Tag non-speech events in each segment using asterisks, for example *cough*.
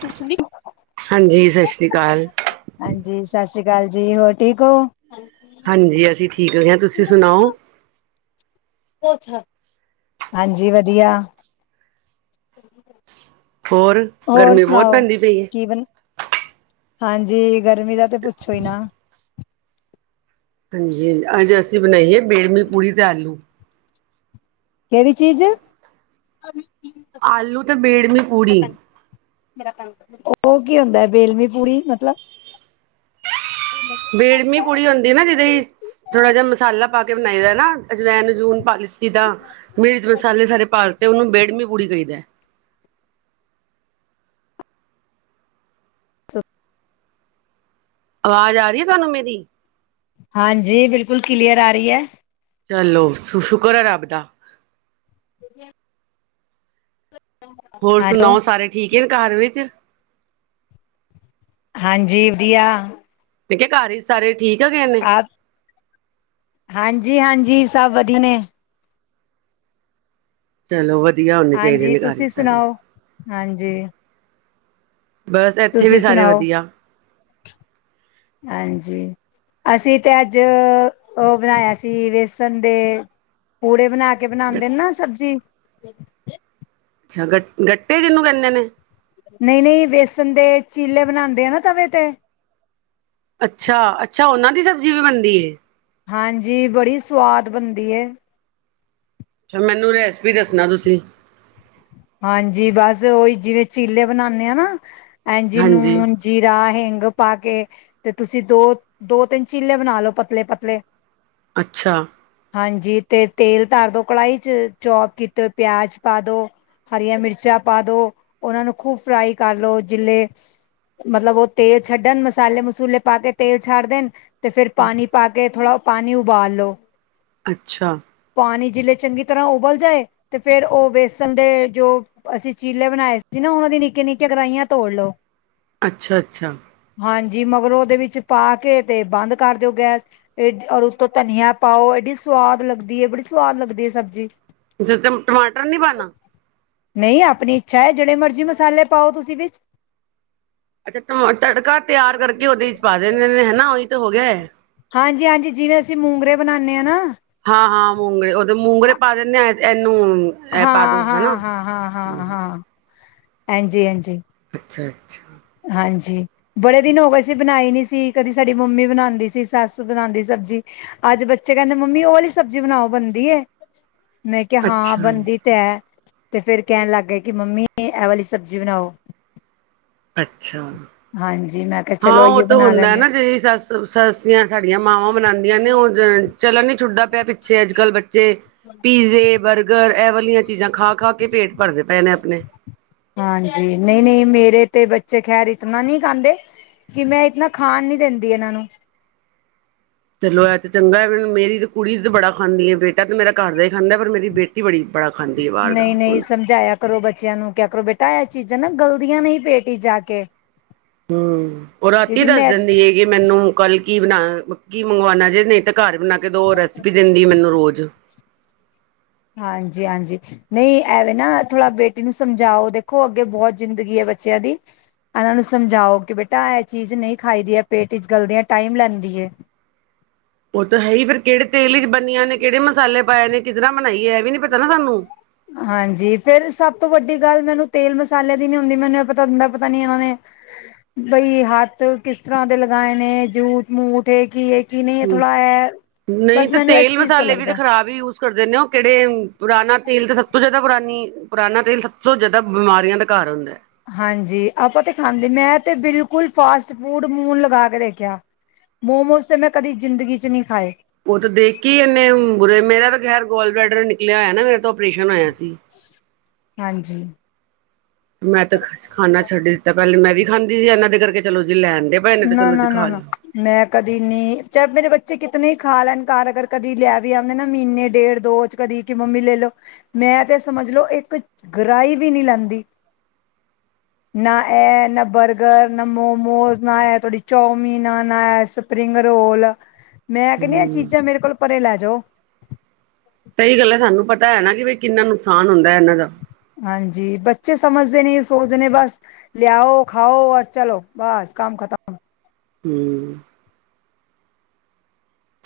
ਚਿੜਚਿੜੀ ਹਾਂਜੀ ਸਤਿ ਸ਼੍ਰੀ ਅਕਾਲ ਹਾਂਜੀ ਸਤਿ ਸ੍ਰੀ ਅਕਾਲ ਜੀ ਹੋਰ ਠੀਕ ਹੋ ਹਾਂਜੀ ਅਸੀਂ ਠੀਕ ਹਾਂ ਤੁਸੀਂ ਸੁਣਾਓ ਉਹ ਅੱਛਾ ਹਾਂਜੀ ਵਧੀਆ ਹੋਰ ਹੋਰ ਗਰਮੀ ਬਹੁਤ ਸੁਣਾਓ ਪੈਂਦੀ ਪਈ ਹੈ ਕੀ ਹਾਂਜੀ ਗਰਮੀ ਦਾ ਤੇ ਪੁੱਛੋ ਹੀ ਨਾ ਹਾਂਜੀ ਅੱਜ ਅਸੀਂ ਬਣਾਈ ਬੇੜਮੀਂ ਪੂੜੀ ਤੇ ਆਲੂ ਕਿਹੜੀ ਚੀਜ਼ ਆਲੂ ਤੇ ਬੇੜਨੀ ਪੂੜੀ ਮੇਰਾ ਕੱਲ ਉਹ ਕੀ ਹੁੰਦਾ ਹੈ ਬੇਲਮੀ ਪੂੜੀ ਮਤਲਬ ਬੇੜਮੀ ਪੁੜੀ ਹੁੰਦੀ ਨਾ ਜਿਹਦੇ ਥੋੜਾ ਜਿਹਾ ਮਸਾਲਾ ਪਾ ਕੇ ਬਣਾਏ ਦਾ ਨਾ ਅਜਵੈਨ ਜੂਨ ਪਾਲਸੀ ਦਾ ਮਿਰਜ਼ ਮਸਾਲੇ ਸਾਰੇ ਭਰ ਤੇ ਉਹਨੂੰ ਬੇੜਮੀ ਪੂੜੀ ਕਈ ਦਾ ਹੈ। *unintelligible* ਆਵਾਜ਼ ਆ ਰਹੀ ਹੈ ਤੁਹਾਨੂੰ ਮੇਰੀ ਹਾਂਜੀ ਬਿਲਕੁਲ ਕਲੀਅਰ ਆ ਰਹੀ ਹੈ। ਚਲੋ ਸ਼ੁਕਰ ਹੈ ਰੱਬ ਦਾ *unintelligible* ਹੋਰ ਹੈਲੋ ਸੁਣਾਓ ਸਾਰੇ ਠੀਕ ਹੈ ਘਰ ਵਿੱਚ ਹਾਂਜੀ ਵਧੀਆ ਕਿਹਾ ਘਰ ਹੀ ਸਾਰੇ ਠੀਕ ਹੈਗੇ ਨੇ ਹਾਂਜੀ -ਹਾਂਜੀ ਸਭ ਵਧੀਆ ਨੇ ਚਲੋ ਵਧੀਆ ਹੋਣੇ ਚਾਹੀਦੇ ਹਾਂਜੀ ਨੇ ਘਰ ਚ ਤੁਸੀਂ ਸਾਰੇ ਸੁਣਾਓ ਹਾਂਜੀ ਬਸ ਇੱਥੇ ਵੀ ਤੁਸੀਂ ਸਾਰੇ ਸੁਣਾਓ ਵਧੀਆ ਹਾਂਜੀ ਅਸੀਂ ਤੇ ਅੱਜ ਉਹ ਬਣਾਇਆ ਸੀ ਵੇਸਣ ਦੇ ਪੂੜੇ ਬਣਾ ਕੇ ਬਣਾਉਦੇ ਨਾ ਸਬਜ਼ੀ ਸਗਨ ਗੱਟੀ ਜਿਹਨੂੰ ਕਹਿੰਦੇ ਨੇ ਨਹੀਂ- ਨਹੀਂ ਵੇਸਣ ਦੇ ਚੀਲੇ ਬਣਾਉਦੇ ਆ ਨਾ ਤਵੇ ਤੇ ਅੱਛਾ, ਅੱਛਾ ਉਹਨਾਂ ਦੀ ਸਬਜ਼ੀ ਵੀ ਬਣਦੀ ਏ। ਹਾਂਜੀ, ਬੜੀ ਸਵਾਦ ਬਣਦੀ ਏ। ਅੱਛਾ, ਮੈਨੂੰ ਰੈਸਪੀ ਦੱਸਣਾ ਤੁਸੀਂ ਹਾਂਜੀ ਬਸ ਓਹੀ ਜਿਵੇਂ ਚੀਲੇ ਬਣਾਉਦੇ ਆ ਨਾ ਇੰਜ ਹਾਂਜੀ ਨੂੰ ਜੀਰਾ ਹਿੰਗ ਪਾ ਕੇ ਤੇ ਤੁਸੀਂ ਦੋ ਦੋ ਤਿੰਨ ਚਿੱਲੇ ਬਣਾ ਲਓ ਪਤਲੇ ਪਤਲੇ ਅੱਛਾ। ਹਾਂਜੀ ਤੇ ਤੇਲ ਧਾਰ ਦੋ ਕੜਾਹੀ ਚ ਚੌਪ ਕੀਤੇ ਪਿਆਜ ਪਾ ਦੋ ਹਰੀਆਂ ਮਿਰਚਾਂ ਪਾ ਦੋ, ਉਹਨਾਂ ਨੂੰ ਖੂਬ ਫਰਾਈ ਕਰ ਲੋ ਚਿੱਲੇ ਮਤਲਬ ਉਹ ਤੇਲ ਛੱਡਣ ਮਸਾਲੇ- ਮਸੂਲੇ ਪਾ ਕੇ ਤੇਲ ਛੱਡ ਦੇਣ। ਤੇ ਫਿਰ ਪਾਣੀ ਪਾ ਕੇ ਥੋੜਾ ਪਾਣੀ ਉਬਾਲ ਲਓ। ਅੱਛਾ। ਪਾਣੀ ਚਿੱਲੇ ਚੰਗੀ ਤਰ੍ਹਾਂ ਉਬਲ ਜਾਏ ਤੇ ਫਿਰ ਉਹ ਵੇਸਣ ਦੇ ਜੋ ਅਸੀਂ ਚੀਲੇ ਬਣਾਏ ਸੀ ਨਾ ਉਹਨਾਂ ਦੀ ਨਿੱਕੀਆਂ ਨਿੱਕੀਆਂ ਗਰਾਹੀਆਂ ਤੋੜ ਲੋੋ। ਅੱਛਾ- ਅੱਛਾ। ਹਾਂਜੀ ਮਗਰੋ, ਉਹਦੇ ਵਿੱਚ ਪਾ ਕੇ ਤੇ ਬੰਦ ਕਰ ਦਿਓ ਗੈਸ। ਇਹ ਔਰ ਉਤੋਂ ਧਨੀਆ ਪਾਓ ਏਡੀ ਸਆਦ ਲੱਗਦੀ ਏ, ਬੜੀ ਸਵਾਦ ਲੱਗਦੀ ਹੈ ਸਬਜ਼ੀ *unintelligible* ਟਮਾਟਰ ਨੀ ਪਾਉਣਾ ਨਹੀਂ ਆਪਣੀ ਇੱਛਾ ਹੈ ਜਿਹੜੇ ਮਰਜ਼ੀ ਮਸਾਲੇ ਪਾਓ ਤੁਸੀਂ ਵਿੱਚ। ਅੱਛਾਾ ਤੜਕਾ ਤਿਆਰ ਕਰਕੇ ਉਹਦੇ ਚ ਪਾ ਦਿੰਦੇ ਨੇ ਹਨਾ ਉਹੀ ਤੇ ਹੋ ਗਿਆ ਹੇ। ਹਾਂਜੀ ਹਾਂਜੀ ਜਿਵੇਂ ਅਸੀ ਮੂੰਗਰੇ ਬਣਾਣੇ ਹਾਂ ਨਾ। ਹਾਂ ਹਾਂ ਮੂੰਗਰੇ ਉਹਦੇ ਮੂੰਗਰੇ ਪਾ ਦਿੰਦੇ ਆ ਇਹਨੂੰ। ਇਹ ਪਾ ਹਾਂ ਦੋ ਹਨਾ ਹਾਂ ਹਾਂ ਹਾਂ ਹਾਂ ਹਾਂ ਇੰਜ ਏ ਇੰਜ ਏ। ਅੱਛਾ ਅੱਛਾ। ਹਾਂਜੀ। ਬੜੇ ਦਿਨ ਹੋ ਗਏ ਸੀਂ ਬਣਾਈ ਨੀ ਸੀ ਕਦੀ ਸਾਡੀ ਮੰਮੀ ਬਣਾਦੀ ਸੀ ਸੱਸ ਬਣਾਦੀ ਸਬਜ਼ੀ। ਅੱਜ ਬੱਚੇ ਕਹਿੰਦੇ ਮੰਮੀ ਉਹ ਵਾਲੀ ਸਬਜ਼ੀ ਬਣਾਓ ਬਣਦੀ ਏ। ਮੈਂ ਕਿਹਾ ਅੱਛਾ ਹਾਂ ਅੱਛਾ ਬੰਣਦੀ ਤੇ ਹੈ ਤੇ ਫੇਰ ਕਹਿਣ ਲੱਗ ਗਏ ਕਿ ਮੰਮੀ ਇਹ ਵਾਲੀ ਸਬਜ਼ੀ ਬਣਾਓ। ਅੱਛਾ ਹਾਂਜੀ ਮੈਂ ਕਿਹਾ ਹਾਂ ਚਲੋ ਉਹ ਅਈਓ ਤਾਂ ਬਣਾ ਹੁੰਦਾ ਲੈਂਨੇ ਆ। ਨਾ ਜਿਹਦੀ। ਸ ਸੱਸੀਆਂ ਸਾਡੀਆਂ ਮਾਵਾਂ ਬਣਾਦੀਆਂ ਨੇ ਉਹ ਚਲਣ। ਛੁੱਟਦਾ ਪਿਆ ਪਿੱਛੇ ਅੱਜ ਕੱਲ੍ਹ ਬੱਚੇ ਪੀਜ਼ੇ ਬਰਗ। ਗਰ ਇਹ ਵਾਲੀਆਂ ਚੀਜ਼ਾਂ ਖਾ ਖਾ ਕੇ ਪੇਟ ਭਰਦੇ ਪਏ ਨੇ ਆਪਣੇ। ਹਾਂਜੀ ਨਹੀਂ ਨਹੀਂ ਮੇਰੇ ਤੇ ਬੱਚੇ ਖੈਰ ਇਤਨਾ ਨਹੀਂ ਖਾਂਦੇ। ਜੀ ਮੈਂ ਇਤਨਾ ਖਾਣ ਨੀ ਦਿੰਦੀ ਇਹਨਾਂ ਨੂੰ। ਚਲੋ ਇਹ ਤੇ ਚੰਗਾ ਮੇਰੀ ਤੇ ਕੁੜੀ ਤੇ ਬੜਾ ਖਾਂਦੀ ਆ ਬੇਟਾ ਤੇ ਮੇਰਾ ਘਰਦਾ ਹੀ ਖਾਂਦਾ। ਮੇਰੀ ਬੇਟੀ ਬੜਈ ਬੜਾ ਖਦੀ ਆ ਬਾਹਰ ਦਾ ਨਹੀਂ-ਨਹੀਂ ਹੁਣ। ਸਮਝਾਇਆ ਕਰੋ ਬੱਚਿਆਂ ਨੂੰ ਕਿਆ ਕਰੋ ਬੇਟਾ ਇਹ ਚੀਜ਼ਾਂ ਨਾ ਗਲਦੀਆਂ ਨਹੀਂ ਪੇਟ ਜਾ ਕੇ। ਹੂ ਉਹ ਰਾਤੀ ਕਿਉਂਕਿ ਦੱਸ ਮੈਂ ਦਿੰਦੀ ਹੈਗੀ ਮੈਨੂੰ ਕੱਲ ਕੀ ਬਣਾ ਕੀ ਮੰਗਵਾਉਣਾ ਜੇ ਨਹੀਂ ਤੇ। ਘਰ ਬਣਾ ਕੇ ਦੋ ਰੈਸਪੀ ਦਿੰਦੀ ਏ ਮੈਨੂੰ ਰੋਜ਼। ਹਾਂਜੀ ਹਾਂਜੀ। ਨਹੀਂ ਐਵੇਂ ਨਾ ਥੋੜਾ ਬੇਟੀ ਨੂੰ ਸਮਝਾਓ ਦੇਖੋ ਅੱਗੇ ਬਹੁਤ ਜ਼ਿੰਦਗੀ ਹੈ ਬੱਚਿਆਂ ਦੀ। ਇਹਨਾਂ ਨੂੰ ਸਮਝਾਓ ਕਿ ਬੇਟਾ ਇਹ ਚੀਜ਼ ਨਹੀਂ ਖਾਈਦੀ ਹੈ ਪੇਟ ਵਿਚ ਗਲਦੇਯਾਂ ਟਾਈਮ ਲੈਂਦੀ ਹੈ। ਉਹ ਤਾਂ ਹੈ ਹੀ ਫੇਿਰ ਕਿਹੜੇ ਤੇਲ ਚ ਬਣੀਆਂ ਨੇ ਕਿਹੜੇ ਮਸਾਲੇ ਪਾਏ ਨੇ ਕਿਸ ਤਰ੍ਹਾਂ ਬਣਾਈਏ ਇਹ ਵੀ ਨੀ ਪਤਾ ਨਾ ਸਾਨੂੰ। ਹਾਂਜੀ ਫੇਿਰ ਸਭ ਤੋਂ ਵੱਡੀ ਗੱਲ ਮੈਨੂੰ ਤੇਲ ਮਸਾਲੇ ਦੀ ਨੀ ਹੁੰਦੀ ਮੈਨੂੰ ਇਹ ਪਤਾ ਹਦਾ ਪਤਾ ਉਵੇ। ਬਈ ਹੱਥ ਕਿਸ ਤਰ੍ਹਾਂ ਦੇ ਲਗਾਏ ਨੇ ਜੂਠ ਮੂਠ ਏ ਕੀ ਹੈ। ਕੀ ਨਹੀਂ ਹੁ ਥੋੜਾ ਹੈ ਨਹੀਂ ਬਸ ਤੇ ਮੈਨੂੰ ਇਸ ਤੇਲ ਚੀਜ਼ ਤੋਂ ਮਸਾਲੇ ਵੀ ਲੱਗਦਾ ਤੇ ਖਰਾਬ ਹੀ ਕਰਦੇ ਨੇ ਉਹ ਕਿਹੜੇ ਪੁਰਾਣਾ ਤੇਲ ਤੇ ਸਭ ਤੋਂ ਜ਼ਿਆਦਾ ਪੁਰਾਣੀ ਪੁਰਾਣਾ ਤੇਲ ਸਭ ਤੋਂ ਜ਼ਿਆਦਾ ਬਿਮਾਰੀਆਂ ਦਾ ਘਰ ਹੁੰਦਾ। ਹਾਂਜੀ ਆਪਾਂ ਤੇ ਖਾਂਦੇ ਨ ਮੈਂ ਤੇ ਬਿਲਕੁਲ ਫਾਸਟ ਫੂਡ ਮੂੰਹ ਲਗਾ ਕੇ ਦੇਖਿਆ। ਮੋਮੋਸ ਤੇ ਮੈਂ ਕਦੀ ਜ਼ਿੰਦਗੀ ਚ ਨਹੀਂ ਖਾਏ। ਉਹ ਤਾਂ ਦੇਖੀ ਉਹਨੇ ਬੁਰੇ ਮੇਰਾ ਤਾਂ ਖਹਿਰ ਗੋਲ ਬੈਡਰ ਨ। *unintelligible* ਨਾ ਮੇਰਾ ਤੋਂ ਓਪਰੇਸ਼ਨ ਹੋਏਆ ਸੀ। ਹਾਂਜੀ। ਮੈਂ ਤਾਂ ਖ ਖਾਨਾ ਛੱਡ। ਤਾਂ ਪਹਿਲੇ ਮੈਂ ਵੀ ਖਾਂਦੀ ਸੀ ਇਹਨਾਂ ਦੇ ਕਰਕੇ ਚਲੋ ਜੀ ਲੈਣ ਦੇ। ਨਾ ਨਾ ਨਾ ਨਾ। ਮੈਂ ਕਦੀ ਨੀ ਚਾਹੇ ਮੇਰੇ ਬੱਚੇ ਕਿਤਨੇ ਹੀ ਖਾ ਲੈਣ ਘਰ ਅਗਰ ਕਦੀ ਲੈ ਵੀ ਆਉਂਦੇ ਨਾ ਮਹੀਨੇ ਡੇਢ ਦੋ। ਕਦੀ ਕਿ ਮੰਮੀ ਲੈ ਲਓ ਮੈਂ ਤੇ ਸਮਝ ਲੋਓ ਇੱਕ ਗਰਾਈ ਵੀ ਨਹੀਂ ਲੈਂਦੀ। ਨਾ ਇਹ ਨਾ ਬਰਗਰ ਨਾ ਮੋਮੋਜ। ਨਾ ਏ ਕਦੀ ਚੌਮੀਨ ਨਾ ਏ ਸਪਰਿੰਗ ਰੋਲ ਮੈਂ ਕਹਿੰਦੀ ਆ ਹੂੰ ਚੀਜ਼ਾਂ ਮੇਰੇ ਕੋਲ। ਪਰੇ ਲੈ ਜ਼ੋ। ਸਹੀ ਗੱਲ ਹੈ ਸਾਨੂੰ ਪਤਾ ਹੈ ਨਾ ਕਿ ਬ ਕਿੰਨਾ ਨੁਕਸਾਨ ਹੁੰਦਾ ਇਹਨਾਂ ਦਾ। ਹਾਂਜੀ ਬੱਚੇ ਸਮਝਦੇ ਨੇ ਸੋਚਦੇ ਨੇ ਬਸ। ਲਿਆਓ ਖਾਓ ਔਰ ਚਲੋ ਬਸ ਕੰਮ ਖਤਮ। ਹੂੰ।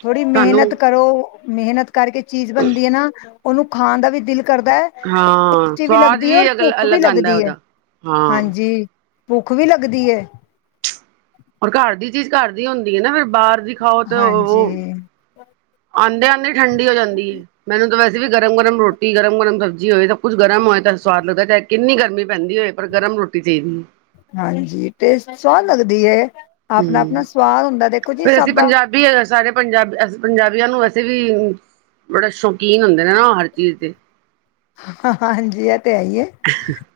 ਥੋੜੀ ਤੁਹਾਨੂੰ ਮਿਹਨਤ ਕਰੋ ਮਿਹਨਤ ਕਰਕੇ ਚੀਜ਼ ਬਣਦੀ ਹੈ ਨਾ ਉਹਨੂੰ ਖਾਣ ਦਾ ਵੀ ਦਿਲ ਕਰਦਾ ਐ। ਹਾਂ ਟੇਸਟੀ ਵੀ ਸਵਾਦ ਲੱਗਦੀ ਹੈ ਔਰ ਅ ਭੁੱਖ ਵੀ ਅਲੱਗ ਆਉਂਦਾ ਲੱਗਦੀ ਹੈ ਉਹਦਾ ਹਾਂ ਹਾਂਜੀ। ਭੁੱਖ ਵੀ ਲੱਗਦੀ ਐ। ਔਰ ਘਰ ਦੀ ਚੀਜ਼ ਘਰ ਦੀ ਹੁੰਦੀ ਏ ਨਾ ਫਿਰ ਬਾਹਰ ਦੀ ਖਾਓ ਤੇ ਉਹ ਹਾਂਜੀ ਆਦੇਂ-ਆਦੇਂ ਠੰਢੀ ਹੋ ਜਾਂਦੀ। ਮੈਨੂੰ ਤਾਂ ਵੈਸੇ ਵੀ ਗਰਮ-ਗਰਮ ਰੋਟੀ ਗਰਮ -ਗਰਮ ਸਬਜ਼ੀ ਜੀ ਹੋਵੇ ਤਾਂ ਕੁਛ ਗਰਮ ਹੋਏ ਤਾਂ ਸਵਾਦ ਲੱਗਦਾ ਚਾਹੇ ਕਿੰਨੀ ਗਰਮੀ ਪੈਂਦੀ ਹੋਵੇ ਪਰ ਗਰਮ ਰੋਟੀ ਚਾਈਦੀ ਏ ਹਾਂਜੀ ਟੇਸਟ ਸਵਾਦ ਲੱਗਦੀ ਏ ਆਪਣਾ-ਆਪਣਾ ਸਵਾਦ ਹੁੰਦਾ ਦੇਖੋ ਜੀ ਸਭ ਦਾ ਵੀ ਸਾਰੇ ਪੰਜਾਬ ਅਸਂ ਪੰਜਾਬੀਆਂ ਨੂੰ ਵੈਸੇ ਵੀ ਬੜਾ ਸ਼ੌਕੀਨ ਹੁੰਦੇ ਨੇ ਨਾ ਉਹ ਹਰ ਚੀਜ਼ ਦੇ ਹਾਂ ਹਾਂਜੀ ਏ ਤੇ ਹੈਈ ਏ *inaudible*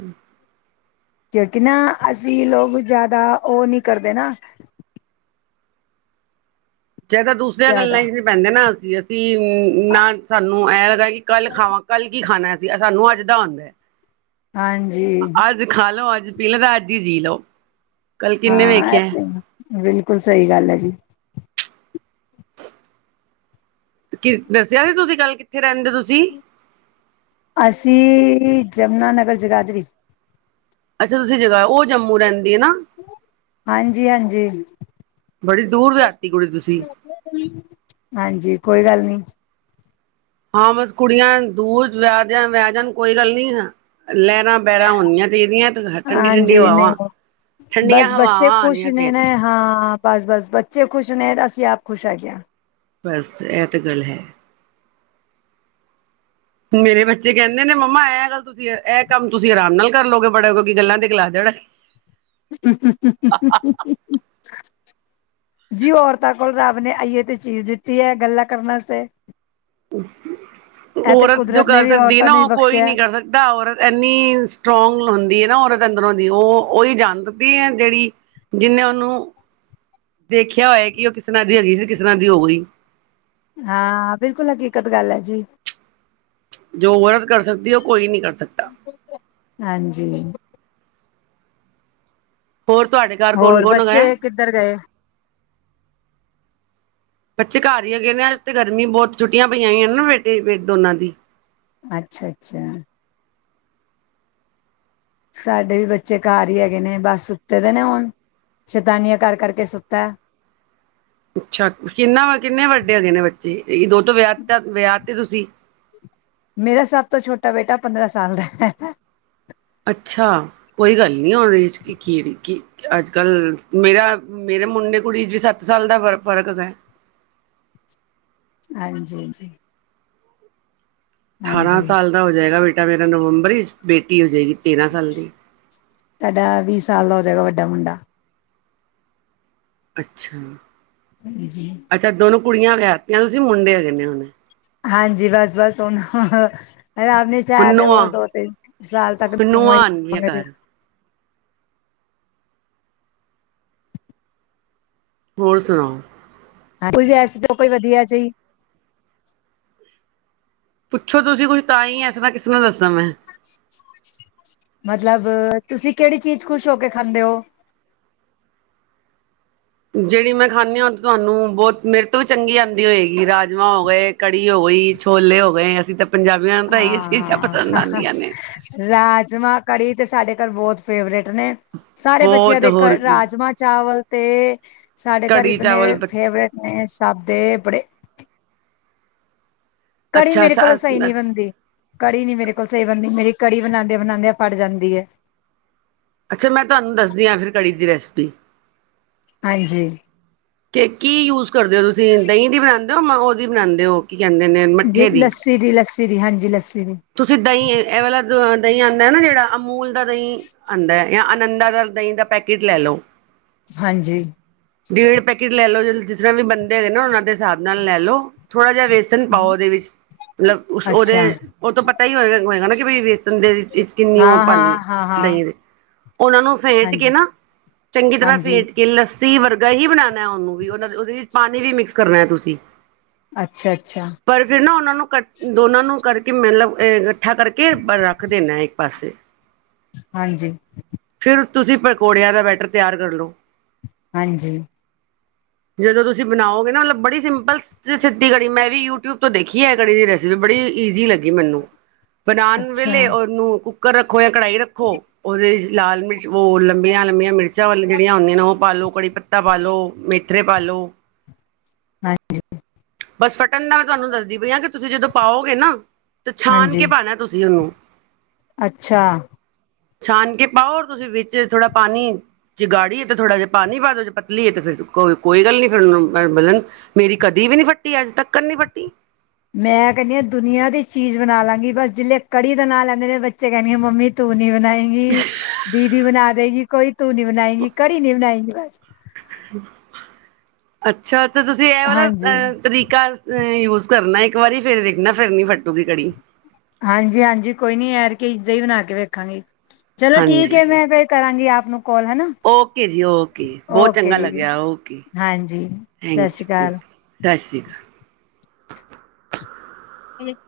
ਹੂੰ ਕਿਉਂਕਿ ਨਾ ਅਸੀਂ ਲੋਕ ਜ਼ਿਆਦਾ ਓ ਨਈ ਕਰਦੇ ਨਾ ਚੇ ਤਾਂ ਦੂਸਰਿਆਂ ਜ਼ਿਆਦਾ ਗੱਲਾਂ ਚ ਨੀ ਪੈਂਦੇ ਨਾ ਅਸੀਂ-ਅਸੀਂ ਨਾ ਸਾਨੂੰ ਐਂ ਲੱਗਾ ਕਿ ਕੱਲ੍ਹ ਖਾਵਾਂ ਕੱਲ ਕੀ ਖਾਣਾ ਅ ਸੀ ਸਾਨੂੰ ਅੱਜ ਦਾ ਹੁੰਦਾ ਐ ਹਾਂਜੀ ਅੱਜ ਖਾ ਲੋੋ, ਅੱਜ ਪੀ ਲੈ ਤਾਂ, ਅੱਜ ਹੀ ਜੀ ਲੋਓ ਕੱਲ ਕਿੰਨੇ ਹਾਂ ਇਹ ਵੇਖਿਆ ਤੇ ਬਿਲਕੁਲ ਸਹੀ ਗੱਲ ਐ ਜੀ ਕੀ ਦੱਸਿਆ ਸੀ ਤੁਸੀਂ ਗੱਲ ਕਿੱਥੇ ਰਹਿੰਦੇ ਤੁਸੀਂ? ਅਸੀਂ ਯਮੁਨਾਨਗਰ ਜਗਾਧਰੀ ਅੱਛਾ ਤੁਸੀਂ ਜਗਾਧ ਉਹ ਜੰਮੂ ਰਹਿੰਦੀ ਐ ਨਾ? ਹਾਂਜੀ-ਹਾਂਜੀ ਬੜੀ ਦੂਰ ਵਿਆਹਤੀ ਕੁੜੀ ਤੁਸੀਂ। ਹਾਂਜੀ ਕੋਈ ਗੱਲ ਨੀ ਹਾਂ ਬਸ ਕੁੜੀਆਂ ਦੂਰ ਵਿਆਹ ਦਿਆਂ ਵਿਆ ਜਾਣ ਕੋਈ ਗੱਲ ਨੀ ਲਹਿਣਾ ਬੈਰਾਂ ਹੋਣੀਆਂ ਚਾਹੀਦੀਆਂ ਤੇ ਠੰਡੀ ਠੰਢਡੀ ਹਾਂਜੀ ਹਵਾਵਾਂ, ਨਹੀਂ ਠੰਡੀਆਂ ਬਸ ਬੱਚੇ ਹਵਾਵਾਂ ਖੁਸ਼ ਆਉਣੀਆਂ ਨੇ ਨਾ ਚਾਈਦੀਆਂ। ਹਾਂ ਬਸ-ਬਸ ਬੱਚੇ ਖੁਸ਼ ਨੇ, ਅਸੀਂ ਆਪ ਖੁਸ਼ ਹੈਗੇ। ਬਸ ਇਹ ਤਾਂ ਗੱਲ ਹੈ। ਮੇਰੇ ਬੱਚੇ ਕਹਿੰਦੇ ਨੇ ਮੰਮਾ ਇਹ ਗੱਲ ਤੁਸੀਂ ਇਹ ਕੰਮ ਤੁਸੀਂ ਆਰਾਮ ਨਾਲ ਕਰ ਲਓਗੇ ਬੜੇ ਕਿਉਂਕਿ ਗੱਲਾਂ ਤੇ ਗਲਾ ਦੇਣਾ। *inaudible* ਜੀ ਔਰਤਾਂ ਕੋਲ ਰੱਬ ਨੇ ਆਈਏ ਤੇ ਚੀਜ਼ ਦਿੱਤੀ ਐ ਗੱਲਾਂ ਕਰਨ ਵਾਸਤੇ। ਇਹ ਤੇ ਔਰਤ ਜੋ ਕੁਦਰਤ ਨੇ ਕਰ ਵੀ ਸਕਦੀ ਐ ਔਰਤਾਂ ਨਾ ਨੂੰ ਹੀ ਉਹ ਕੋਈ ਨੀ ਬਖਸ਼ਿਆ ਕਰ ਸਕਦੀ ਔਰਤ ਇੰਨੀ ਸਟਰੋਂਗ ਹੁੰਦੀ ਆ ਨਾ ਔਰਤ ਅੰਦਰੋਂ ਦੀ ਓ ਓਹੀ ਜਾਣਦੀ ਹੈ ਜਿਹੜੀ ਜਿੰਨੇ ਓਨੂੰ ਦੇਖਿਆ ਹੋਇਆ ਕਿ ਉਹ ਕਿਸ ਤਰ੍ਹਾਂ ਦੀ ਹੈਗੀ ਸੀ ਕਿਸ ਤਰ੍ਹਾਂ ਦੀ ਹੋ ਗਈ। ਹਾਂ ਬਿਲਕੁਲ ਹਕੀਕਤ ਗੱਲ ਹੈ ਜੀ। ਜੋ ਔਰਤ ਕਰ ਸਕਦੀ ਆ, ਉਹ ਕੋਈ ਨਹੀਂ ਕਰ ਸਕਦਾ। ਹਾਂਜੀ ਹੋਰ ਤੁਹਾਡੇ ਘਰ ਕੌਣ ਹੋਰ ਕੌਣ ਹੈਗਾ ਬੱਚੇ ਕਿੱਧਰ ਗਏ? ਬੱਚੇ ਘਰ ਹੀਈ ਹੈ ਕਹਿੰਦੇ ਆ ਅੱ ਤੇ ਗਰਮੀ ਬਹੁਤ ਛੁੱਟੀਆਂ ਪਈਆਂ ਹੋਈ ਨਾ ਬੇਟੇੇ ਦੋਨਾਂ ਦੀ ਅੱਛਾ-ਅੱਛਾ ਸਾਡੇ ਵੀ ਬੱਚੇ ਘਰ ਹੀ ਹੈਗੇ ਨੇ ਬਸ ਸੁੱਤੇ ਦੇ ਨੇ ਹੁਣ ਸ਼ੈਤਾਨੀਆ ਕਰ ਕਰਕੇ ਸੁੱਤਾ ਅੱਛਾ ਕਿੰਨਾ-ਕਿੰਨੇ ਵੱਡੇ ਹੈਗੇ ਨੇ ਬੱਚੇ ਦੋ ਤੋਂ ਵਿਆਹ-ਵਿਆਹ ਤੇ ਤੁਸੀਂ ਮੇਰਾ ਸਭ ਤੋਂ ਛੋਟਾ ਬੇਟਾ ਪੰਦਰਾਂ ਸਾਲ ਦਾ ਐ। ਅੱਛਾ ਕੋਈ ਗੱਲ ਨੀ ਉਹਦੇ ਕੀੜੀ ਕੀ ਅੱਜ-ਕੱਲ ਮੇਰਾ ਮੇਰੇ ਮੁੰਡੇ-ਕੁੜੀ ਚ ਵੀ ਸੱਤ ਸਾਲ ਦਾ ਫ ਫਰਕ ਐ। ਹਾਂਜੀ-ਹਾਂਜੀ ਅਠਾਰਾਂ ਸਾਲ ਦਾ ਹੋ ਜਾਏਗਾ ਬੇਟਾ ਮੇਰਾ ਨਵੰਬਰ ਹੀ, ਬੇਟੀ ਹੋ ਜਾਏਗੀ ਤੇਰਾਂ ਸਾਲ ਦੀ। ਸਾਡਾ ਵੀਹ ਸਾਲ ਦਾ ਹੋ ਜਾਏਗਾ ਵੱਡਾ ਮੁੰਡਾ। ਅੱਛਾ ਹਾਂਜੀ ਅੱਛਾ ਦੋਨੋ ਕੁੜੀਆਂ ਵਿਆਹੀਆਂ ਤੁਸੀਂ ਮੁੰਡੇ ਕਹਿੰਦੇ ਹੋੇ ਹਾਂਜੀ ਬਸ-ਬਸ ਸਨ ਆਪਣੇ ਹੁਣ ਚਾਇ ਤੇ ਨੂੰਆਂ ਹੋਰ ਦੋ- ਤਿੰਨ ਸਾਲ ਤੱਕ ਹੁਣ ਨੂੰਆਂ *inaudible* ਆਣਗੀਆਂ ਘਰ ਹੋਰ ਸੁਣਾਓ? ਤੁਸੀਂ ਐਸ *inaudible* ਜੋ ਕੋਈ ਵਧੀਆ ਜਹੀ ਪੁੱਛੋ ਤੁਸੀਂ ਕੁੱਛ ਤਾਂ ਹੀ, ਐਸੇ ਤਰ੍ਹਾਂ ਕਿਸ ਤਰਾਂ ਦੱਸਾਂ ਮੈਂ। ਮਤਲਬ, ਤੁਸੀਂ ਕਿਹੜੀ ਚੀਜ਼ ਖ਼ੁਸ਼ ਹੋ ਕੇ ਖਾਂਦੇ ਹੋ? ਜਿਹੜੀ ਮੈਂ ਖਾਂਦੀ ਹਾਂ ਤੁਹਾਨੂੰ ਬਹੁਤ ਮੇਰੇ ਤੋਂ ਵੀ ਚੰਗੀ ਆਉਂਦੀ ਹੋਏਗੀ ਰਾਜਮਾਂ ਹੋ ਗਏ ਕੜੀ ਹੋ ਗਈ, ਛੋਲੇ ਹੋ ਗਏ ਅਸੀਂ ਤਾਂ ਪੰਜਾਬੀਆਂ ਨੂੰ ਤਾਂ ਇਹੀ ਚੀਜ਼ਾਂ ਹਾਂ ਪਸੰਦ ਆਉਂਦੀਆਂ ਨੇ। ਰਾਜਮਾਂ, ਕੜੀ ਤੇ ਸਾਡੇ ਘਰ ਬਹੁਤ ਫੇਵਰੇਟ ਨੇ। ਸਾਰੇ ਬੱਚਿਆਂ ਬਹੁਤ ਦੇ ਹੋਰ ਕੀ ਰਾਜਮਾਂ- ਚਾਵਲ ਤੇ ਸਾਡੇ ਘਰ ਕੜੀ ਇਤਨੇ ਚਾਵਲ ਫੇਵਰੇਟ ਮੈਂ ਸਾਬੇ ਬੜੇ- ਕੜੀ ਅੱਛਾ ਮੇਰੇ ਕੋਲੋਂ ਸਹੀ ਨਹੀਂ ਬਣਦੀ। ਕੜੀ ਨੀ ਮੇਰੇ ਕੋਲ ਸਹੀ ਬਣਦੀ ਮੇਰੀ ਕੜੀ ਬਉਂਦੇ ਬਣਾਉਂਦਿਆਂ ਫੜ ਜਾਂਦੀ ਹੈ। ਅੱਛਾ, ਮੈਂ ਤੁਹਾਨੂੰ ਦੱਸਦੀ ਹਾਂ ਫਿਰ ਕੜੀ ਦੀ ਰੈਸਪੀ। ਹਾਂਜੀ ਕਿ ਕੀ ਯੂਜ ਕਰਦੇ ਹੋ ਤੁਸੀਂ ਦਹੀਂ ਦੀ ਬਣਾਉਂਦੇ ਹੋ ਮੈਂ ਉਹਦੀ ਬਣਾਉਂਦੇ ਹੋ ਕੀ ਕਹਿੰਦੇ ਨੇ ਜੀ ਮੱਠੇ ਦੀ? ਲੱਸੀ ਦੀ ਲੱਸੀ ਦੀ ਹਾਂਜੀ ਲੱਸੀ ਦੀ। ਤੁਸੀਂ ਦਹੀਂ ਇਹ ਵਾਲਾ ਦੇ ਦਹੀਂ ਆਉਂਦਾ ਨਾ ਜਿਹੜਾ ਅਮੂਲ ਦਾ ਦਹੀਂ ਆਉਂਦਾ ਜਾਂ ਅਨੰਦਾਾ ਦਾ ਦਹੀਂ ਦਾ ਪੈਕੇਟ ਲੈ ਲਓ। ਹਾਂਜੀ ਡੇਢ ਪੈਕੇਟ ਲੈ ਲਓ ਜ ਜਿਸ ਤਰ੍ਹਾਂ ਵੀ ਬੰਦੇ ਹੈਗੇ ਨਾ ਉਹਨਾਂ ਦੇ ਹਿਸਾਬ ਨਾਲ ਲੈ ਲਓ। ਥੋੜਾ ਜਿਹਾ ਵੇਸਨ ਵੇਸਨ ਪਾਓ ਉਹਦੇ ਵਿੱਚ, ਮਤਲਬ ਉਹਦੇ ਅੱਛਾ, ਉਹ ਤੋਂ ਪਤਾ ਹੀ ਹੋਏ ਹੋਏਗਾ ਨਾ ਕਿ ਵੇਸਨ ਦੇ ਕਿੰਨੀ ਉਹ ਹਾਂ, ਪਨੀ ਹਾਂ, ਹਾਂ, ਹਾਂ। ਦਹੀਂ ਦੇ, ਉਹਨਾਂ ਨੂੰ ਫੇਟ ਕੇ ਹਾਂਜੀ, ਨਾ ਚੰਗੀ ਤਰ੍ਹਾਂ ਹਾਂਜੀ, ਫੇਟ ਕੇ ਕਿ ਲੱਸੀ ਵਰਗਾ ਹੀ ਬਣਾਉਣਾ ਉਹਨੂੰ, ਵੀ ਉਹ ਉਹਦੇ ਵਿੱਚ ਪਾਣੀ ਵੀ ਮਿਕਸ ਕਰਨਾ ਹੈ ਤੁਸੀਂ? ਅੱਛਾ- ਅੱਛਾ ਪਰ ਫਿਰ ਨਾ ਉਹਨਾਂ ਨੂੰ ਕ ਦੋਨਾਂ ਨੂੰ ਕਰਕੇ ਮਤਲਬ ਅ ਇਕੱਠਾ ਕਰਕੇ ਬ ਰੱਖ ਦੇਣਾ ਇੱਕ ਪਾਸੇ ਹਾਂਜੀ ਫਿਰ ਤੁਸੀਂ ਪਕੌੜਿਆਂ ਦਾ ਬੈਟਰ ਤਿਆਰ ਕਰ ਲਓ। ਹਾਂਜੀ ਜਦੋਂ ਤੁਸੀਂ ਬਣਾਓਗੇ ਨਾ ਮਤਲਬ ਬੜੀ ਸਿੰਪਲ ਸਿੱਧੀ ਕੜੀ ਮੈਂ ਵੀ ਯੂਟਿਊਬ ਤੋਂ ਦੇਖੀ ਹੈ ਇਹ ਕੜੀ ਦੀ ਰੈਸਿਪੀ ਬੜੀ ਈਜ਼ੀ ਲੱਗੀ ਮੈਨੂੰ ਬਣਾਉਣ ਅੱਛਾ, ਵੇਲੇ ਉਹਨੂੰ ਕੁੱਕਰ ਰੱਖੋ ਜਾਂ ਕੜਾਹੀ ਰੱਖੋ ਉਹਦੇ ਲਾਲ ਮਿਰਚ ਉਹ ਲੰਬੀਆਂ -ਲੰਬੀਆਂ ਮਿਰਚਾਂ ਵ ਜਿਹੜੀਆਂ ਹੁੰਦੀਆਂ ਨੇ ਉਹ ਪਾ ਲੋ, ਕੜੀ ਪੱਤਾ ਪਾ ਲੋ, ਮੇਥਰੇ ਪਾ ਲੋ। ਹਾਂਜੀ ਬਸ ਫਟਣ ਦਾ ਮੈਂ ਤੁਹਾਨੂੰ ਦੱਸਦੀ ਪਈ ਹਾਂ ਕਿ ਤੁਸੀਂ ਜਦੋਂ ਪਾਓਗੇ ਨਾ ਤੇ ਛਾਣ ਕੇ ਹਾਂਜੀ, ਪਾਣਾ ਤੁਸੀਂ ਉਹਨੂੰ ਅੱਛਾ ਛਾਨ ਕੇ ਪਾਓ ਓਰ ਤੁਸੀਂ ਵਿੱਚ ਥੋੜਾ ਪਾਣੀ ਜੇ ਗਾੜੀ ਏ ਤੇ ਥੋੜਾ ਜਿਹਾ ਪਾਣੀ ਪਾ ਦਓ। ਜੇ ਪਤਲੀਏ ਤੇ ਫਿਰ ਕੋਈ ਕੋਈ ਗੱਲ ਨੀ ਫਿਰ ਉਹਨੂੰ ਬਣਨ ਮੇਰੀ ਕਦੀ ਵੀ ਨਹੀਂ ਫੱਟੀ ਅੱਜ ਤੱਕ ਨੀ ਫੱਟੀ। ਮੈਂ ਕਹਿੰਦੀਆਂ ਦੁਨੀਆਂ ਦੀ ਚੀਜ਼ ਬਣਾ ਲਾਂਗੀ ਬਸ ਜਿਲੇ ਕੜੀ ਦਾ ਨਾਂ ਲੈਂਦੇ ਨੇ ਬੱਚੇ ਕਹਿੰਦੀ ਮੰਮੀ ਤੂੰ ਨੀ ਬਣਾਏਂਗੀ। ਦੀਦੀ ਬਣਾ ਦੇਗੀ, ਕੋਈ ਤੂੰ ਨੀ ਬਣਾਏਂਗੀ ਕੜੀ ਨਹੀਂ ਬਣਾਏਂਗੀ ਬਸ। ਅੱਛਾ, ਤੇ ਤੁਸੀਂ ਇਹ ਵਾਲਾ ਹਾਂਜੀ, ਅਹ ਤਰੀਕਾ ਅ ਯੂਜ ਕਰਨਾ ਇੱਕ ਵਾਰੀ ਫੇਰ ਵੇਖਣਾ ਫਿਰ ਨੀ ਫੱਟੂਗੀ ਕੜੀ। ਹਾਂਜੀ -ਹਾਂਜੀ, ਕੋਈ ਨੀ ਐਤਕੀ ਇੰਜੇ ਹੀ ਬਣਾ ਕੇ ਵੇਖਾਂਗੀ ਚਲੋ ਠੀਕ ਹੈ ਹਾਂਜੀ ਮੈਂ ਫਿਰ ਕਰਾਂਗੀ ਆਪ ਨੂੰ ਕਾਲ ਹਨਾ। ਓਕੇ ਜੀ ਓਕੇ, ਬਹੁਤ ਓਕੇ ਚੰਗਾ ਜੀ, ਲੱਗਿਆ, ਓਕੇ ਹਾਂਜੀ। ਸਤਿ ਸ਼੍ਰੀ ਥੈਂਕ ਯੂ। ਅਕਾਲ। ਸਤਿ ਸ਼੍ਰੀ ਅਕਾਲ। ਹਮ *inaudible*